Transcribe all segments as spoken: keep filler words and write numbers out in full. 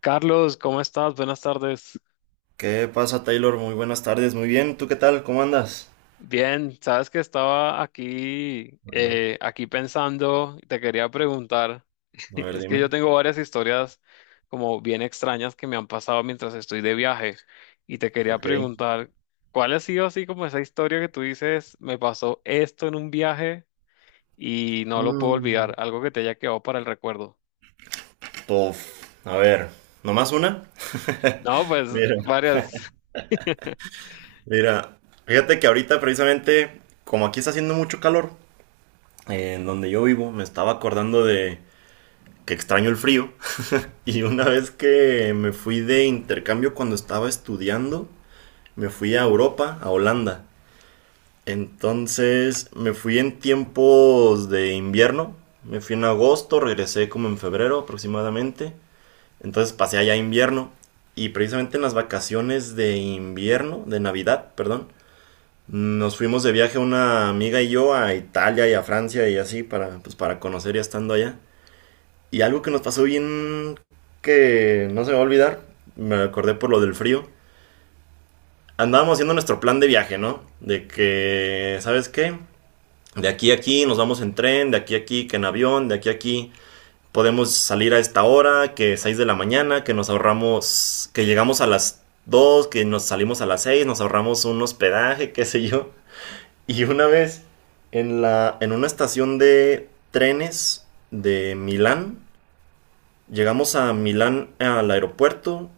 Carlos, ¿cómo estás? Buenas tardes. ¿Qué pasa, Taylor? Muy buenas tardes. Muy bien. ¿Tú qué tal? ¿Cómo andas? Bien, sabes que estaba aquí, Bueno, eh, aquí pensando, y te quería preguntar, a ver, es que yo dime. tengo varias historias como bien extrañas que me han pasado mientras estoy de viaje y te quería Ok. preguntar, ¿cuál ha sido así como esa historia que tú dices, me pasó esto en un viaje y no lo puedo olvidar, Mm. algo que te haya quedado para el recuerdo? Tof. A ver, ¿nomás una? No, pues Mira, varias. mira. Fíjate que ahorita precisamente, como aquí está haciendo mucho calor, eh, en donde yo vivo, me estaba acordando de que extraño el frío. Y una vez que me fui de intercambio cuando estaba estudiando, me fui a Europa, a Holanda. Entonces me fui en tiempos de invierno. Me fui en agosto, regresé como en febrero aproximadamente. Entonces pasé allá invierno. Y precisamente en las vacaciones de invierno, de Navidad, perdón, nos fuimos de viaje una amiga y yo a Italia y a Francia y así para, pues, para conocer ya estando allá. Y algo que nos pasó bien que no se me va a olvidar, me acordé por lo del frío. Andábamos haciendo nuestro plan de viaje, ¿no? De que, ¿sabes qué? De aquí a aquí nos vamos en tren, de aquí a aquí que en avión, de aquí a aquí podemos salir a esta hora, que seis de la mañana, que nos ahorramos, que llegamos a las dos, que nos salimos a las seis, nos ahorramos un hospedaje, qué sé yo. Y una vez en la en una estación de trenes de Milán, llegamos a Milán al aeropuerto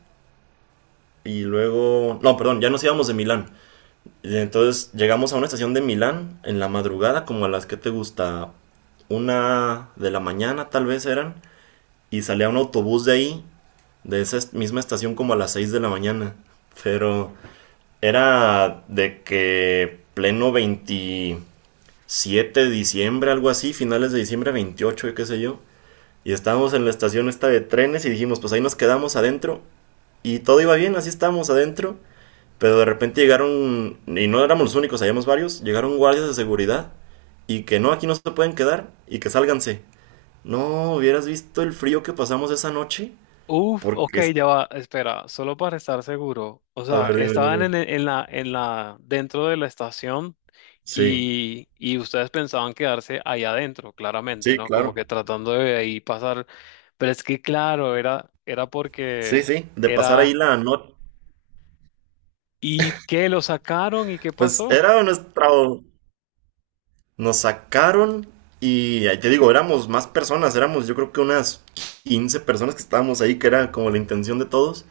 y luego no, perdón, ya nos íbamos de Milán. Y entonces llegamos a una estación de Milán en la madrugada, como a las que te gusta, una de la mañana tal vez eran, y salía un autobús de ahí, de esa est- misma estación como a las seis de la mañana. Pero era de que pleno veintisiete de diciembre, algo así, finales de diciembre veintiocho y qué sé yo. Y estábamos en la estación esta de trenes y dijimos, pues ahí nos quedamos adentro. Y todo iba bien, así estábamos adentro. Pero de repente llegaron, y no éramos los únicos, habíamos varios, llegaron guardias de seguridad y que no, aquí no se pueden quedar y que sálganse. No, hubieras visto el frío que pasamos esa noche. Uf, ok, Porque, es- ya va, espera, solo para estar seguro. O a sea, ver, dime, estaban dime. en, el- en la, en la, dentro de la estación Sí, y, y ustedes pensaban quedarse ahí adentro, claramente, sí, ¿no? Como claro. que tratando de ahí pasar. Pero es que, claro, era, era Sí, porque sí, de pasar ahí era. la noche. ¿Y qué? ¿Lo sacaron? ¿Y qué Pues pasó? era nuestro... Nos sacaron y ahí te digo, éramos más personas, éramos yo creo que unas quince personas que estábamos ahí, que era como la intención de todos.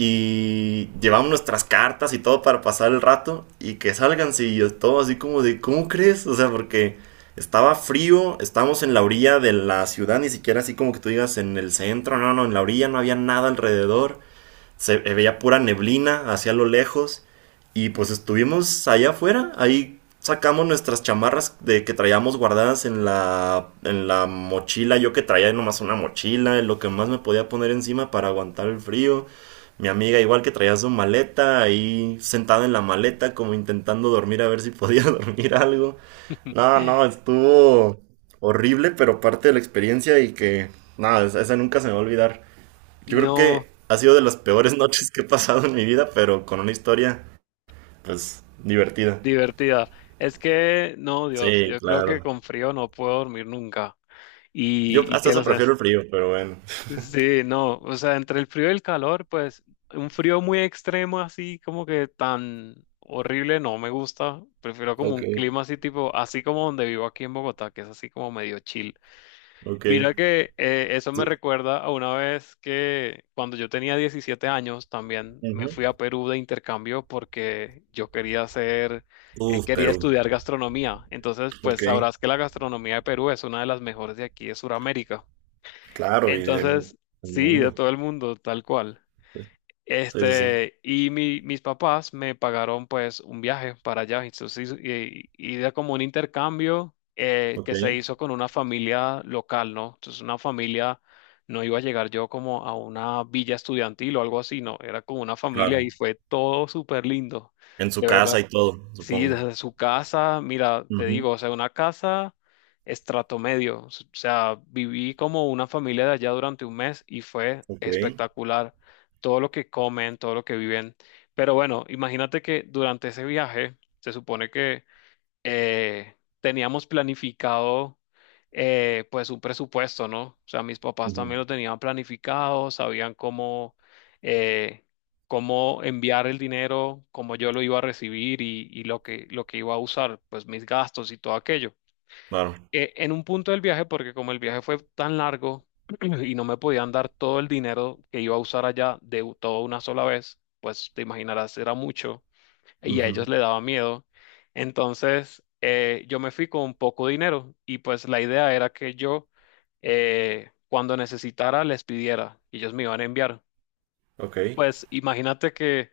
Y llevamos nuestras cartas y todo para pasar el rato y que salgan sí yo todo así como de ¿cómo crees? O sea, porque estaba frío, estábamos en la orilla de la ciudad, ni siquiera así como que tú digas en el centro, no, no, en la orilla no había nada alrededor, se veía pura neblina hacia lo lejos. Y pues estuvimos allá afuera, ahí sacamos nuestras chamarras de que traíamos guardadas en la en la mochila, yo que traía nomás una mochila, lo que más me podía poner encima para aguantar el frío. Mi amiga igual, que traía su maleta, ahí sentada en la maleta como intentando dormir, a ver si podía dormir algo. No, no, estuvo horrible, pero parte de la experiencia. Y que nada, esa nunca se me va a olvidar. Yo creo No, que ha sido de las peores noches que he pasado en mi vida, pero con una historia, pues, divertida. divertida. Es que, no, Dios, Sí, yo creo que claro. con frío no puedo dormir nunca. Yo ¿Y, y hasta qué lo eso sé? prefiero el frío, pero bueno. Sí, no, o sea, entre el frío y el calor, pues un frío muy extremo así como que tan horrible no me gusta, prefiero como Ok, un clima así tipo, así como donde vivo aquí en Bogotá, que es así como medio chill. ok. Mira que eh, eso me Tú- recuerda a una vez que cuando yo tenía diecisiete años también me ujú. fui a Perú de intercambio porque yo quería hacer, eh, Uf, quería Perú. estudiar gastronomía, entonces pues Ok, sabrás que la gastronomía de Perú es una de las mejores de aquí de Sudamérica. claro, y de mu- Entonces, del sí, de mundo. todo el mundo, tal cual. Sí, sí, sí. Este, y mi- mis papás me pagaron pues un viaje para allá. Entonces, y, y era como un intercambio eh, Ok, que se hizo con una familia local, ¿no? Entonces, una familia, no iba a llegar yo como a una villa estudiantil o algo así, no, era como una familia y claro. fue todo súper lindo. En su De verdad. casa y todo, Sí, supongo. desde su casa, mira, te Ujú. digo, o sea, una casa estrato medio. O sea, viví como una familia de allá durante un mes y fue Ok, espectacular. Todo lo que comen, todo lo que viven. Pero bueno, imagínate que durante ese viaje, se supone que eh, teníamos planificado eh, pues un presupuesto, ¿no? O sea, mis papás ujú. también lo tenían planificado, sabían cómo, eh, cómo enviar el dinero, cómo yo lo iba a recibir y, y lo que, lo que iba a usar, pues mis gastos y todo aquello. Claro. Eh, en un punto del viaje, porque como el viaje fue tan largo y no me podían dar todo el dinero que iba a usar allá de u- todo una sola vez, pues te imaginarás, era mucho y a Ujú. ellos le daba miedo. Entonces, eh, yo me fui con poco dinero y pues la idea era que yo, eh, cuando necesitara, les pidiera y ellos me iban a enviar. Ok. Pues imagínate que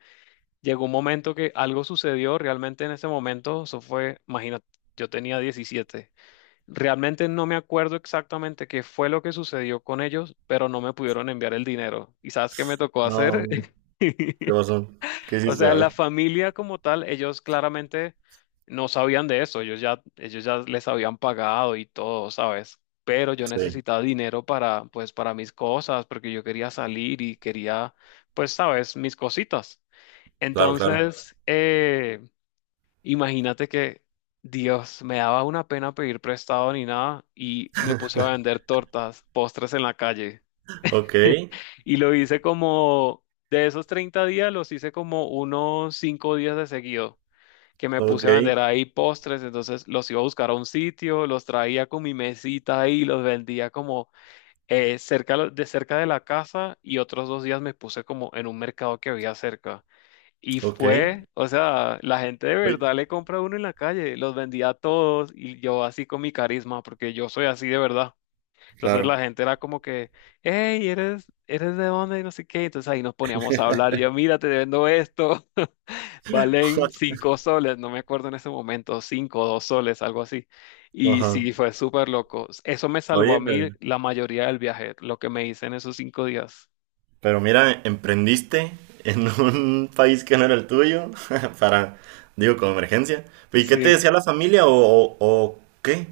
llegó un momento que algo sucedió realmente en ese momento, eso fue, imagínate, yo tenía diecisiete. Realmente no me acuerdo exactamente qué fue lo que sucedió con ellos, pero no me pudieron enviar el dinero. ¿Y sabes qué me tocó hacer? No, ¿qué pasó? ¿Qué O hiciste? sea, A la ver. familia como tal, ellos claramente no sabían de eso, ellos ya, ellos ya les habían pagado y todo, ¿sabes? Pero yo Sí, necesitaba dinero para, pues, para mis cosas, porque yo quería salir y quería, pues, ¿sabes? Mis cositas. Claro. claro, claro. Entonces, eh, imagínate que, Dios, me daba una pena pedir prestado ni nada y me puse a vender tortas, postres en la calle. Ok, Y lo hice como, de esos treinta días, los hice como unos cinco días de seguido que me ok. puse a vender ahí postres, entonces los iba a buscar a un sitio, los traía con mi mesita ahí, los vendía como eh, cerca lo- de cerca de la casa y otros dos días me puse como en un mercado que había cerca. Y Ok. fue, o sea, la gente de Oye. verdad le compra a uno en la calle, los vendía a todos y yo así con mi carisma, porque yo soy así de verdad. Entonces Claro. la gente era como que, hey, ¿eres, eres de dónde? Y no sé qué. Entonces ahí nos poníamos a hablar, yo, mira, te vendo esto. Valen cinco soles, no me acuerdo en ese momento, cinco o dos soles, algo así. Y Ajá. sí, fue súper loco. Eso me salvó Oye, a mí pero, la mayoría del viaje, lo que me hice en esos cinco días. pero mira, emprendiste en un país que no era el tuyo para, digo, como emergencia. ¿Y qué te Sí. decía la familia o, o, o qué?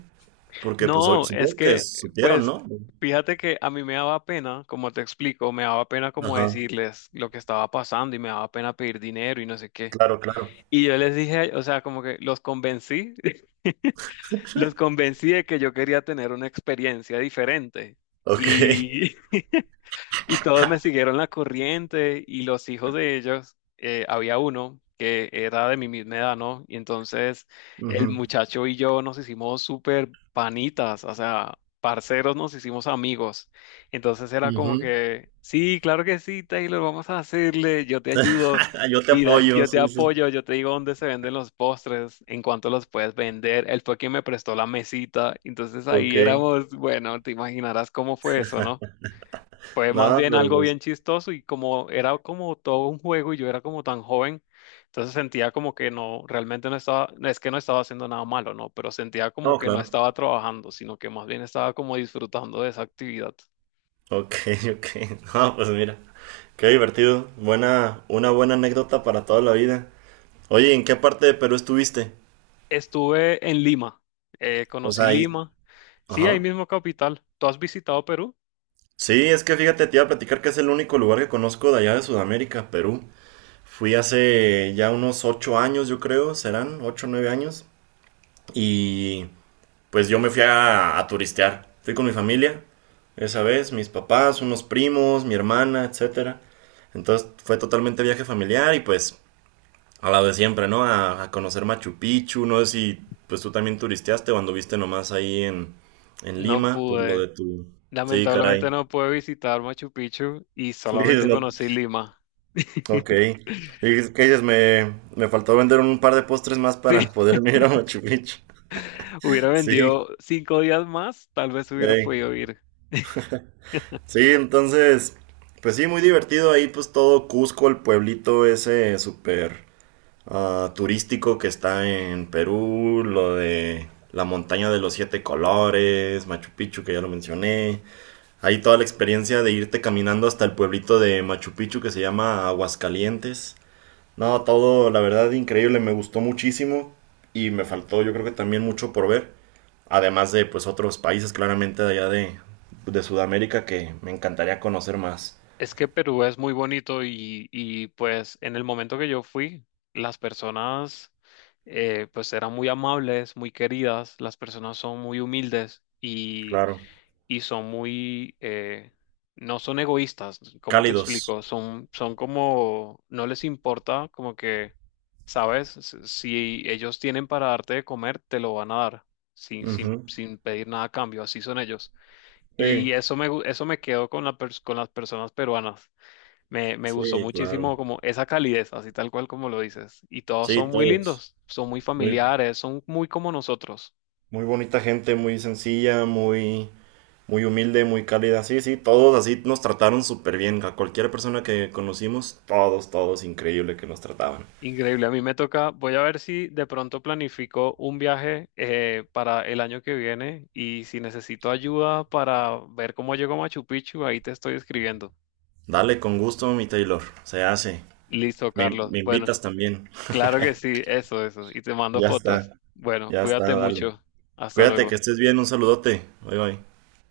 Porque pues o- No, es supongo que que, supieron, pues, ¿no? fíjate que a mí me daba pena, como te explico, me daba pena como Ajá. decirles lo que estaba pasando y me daba pena pedir dinero y no sé qué. Claro, claro. Y yo les dije, o sea, como que los convencí, los convencí de que yo quería tener una experiencia diferente. Ok. Y Y todos me siguieron la corriente y los hijos de ellos, eh, había uno que era de mi misma edad, ¿no? Y entonces Ujú, el muchacho y yo nos hicimos súper panitas, o sea, parceros, nos hicimos amigos. Entonces era como ujú. que, sí, claro que sí, Taylor, vamos a hacerle, yo te ayudo, Yo te Gira, apoyo, yo te sí, sí. apoyo, yo te digo dónde se venden los postres, en cuánto los puedes vender. Él fue quien me prestó la mesita, entonces Ok. ahí éramos, bueno, te imaginarás cómo fue eso, ¿no? Fue más Nada, bien pero algo pues. bien chistoso y como era como todo un juego y yo era como tan joven, entonces sentía como que no, realmente no estaba, no es que no estaba haciendo nada malo, no, pero sentía como No, que no claro. estaba trabajando, sino que más bien estaba como disfrutando de esa actividad. Ok, ok. No, pues mira. Qué divertido. Buena, una buena anécdota para toda la vida. Oye, ¿en qué parte de Perú estuviste? Estuve en Lima, eh, O conocí sea, ahí. Lima, sí, ahí Ajá. mismo capital. ¿Tú has visitado Perú? Sí, es que fíjate, te iba a platicar que es el único lugar que conozco de allá de Sudamérica, Perú. Fui hace ya unos ocho años, yo creo, serán ocho o nueve años. Y pues yo me fui a, a turistear. Fui con mi familia, esa vez, mis papás, unos primos, mi hermana, etcétera. Entonces fue totalmente viaje familiar y pues a la de siempre, ¿no? A, a conocer Machu Picchu, no sé si pues tú también turisteaste o anduviste nomás ahí en, en No Lima por lo pude, de tu... Sí, lamentablemente caray. no pude visitar Machu Picchu y Dices, solamente no. conocí Lima. Ok. Dices, ¿qué dices? Me, me faltó vender un par de postres más Sí. para poder ir a Machu Picchu. Hubiera Sí, vendido cinco días más, tal vez hubiera ey. podido ir. Sí, entonces, pues sí, muy divertido ahí, pues todo Cusco, el pueblito ese súper... uh, turístico, que está en Perú, lo de la montaña de los siete colores, Machu Picchu, que ya lo mencioné. Ahí toda la experiencia de irte caminando hasta el pueblito de Machu Picchu, que se llama Aguascalientes. No, todo, la verdad, increíble, me gustó muchísimo y me faltó, yo creo que también, mucho por ver. Además de, pues, otros países claramente de allá de, de Sudamérica que me encantaría conocer más. Es que Perú es muy bonito y, y, pues en el momento que yo fui, las personas eh, pues eran muy amables, muy queridas, las personas son muy humildes Claro. y son muy, eh, no son egoístas, ¿cómo te Cálidos. explico? Son, son como, no les importa, como que, ¿sabes? Si si ellos tienen para darte de comer, te lo van a dar, sin, sin, Ujú. sin pedir nada a cambio, así son ellos. Sí. Y eso me, gu- eso me quedó con la pers- con las personas peruanas. Me, me gustó Sí, claro. muchísimo como esa calidez, así tal cual como lo dices. Y todos Sí, son muy todos. lindos, son muy Muy, familiares, son muy como nosotros. muy bonita gente, muy sencilla, muy, muy humilde, muy cálida. Sí, sí, todos así nos trataron súper bien. A cualquier persona que conocimos, todos, todos, increíble que nos trataban. Increíble, a mí me toca, voy a ver si de pronto planifico un viaje eh, para el año que viene y si necesito ayuda para ver cómo llego a Machu Picchu, ahí te estoy escribiendo. Dale, con gusto, mi Taylor. Se hace. Listo, Me, Carlos. me Bueno, invitas también. claro que sí, eso, eso. Y te mando Ya fotos. está, Bueno, ya está, cuídate dale. mucho. Hasta Cuídate, que luego. estés bien. Un saludote. Bye, bye.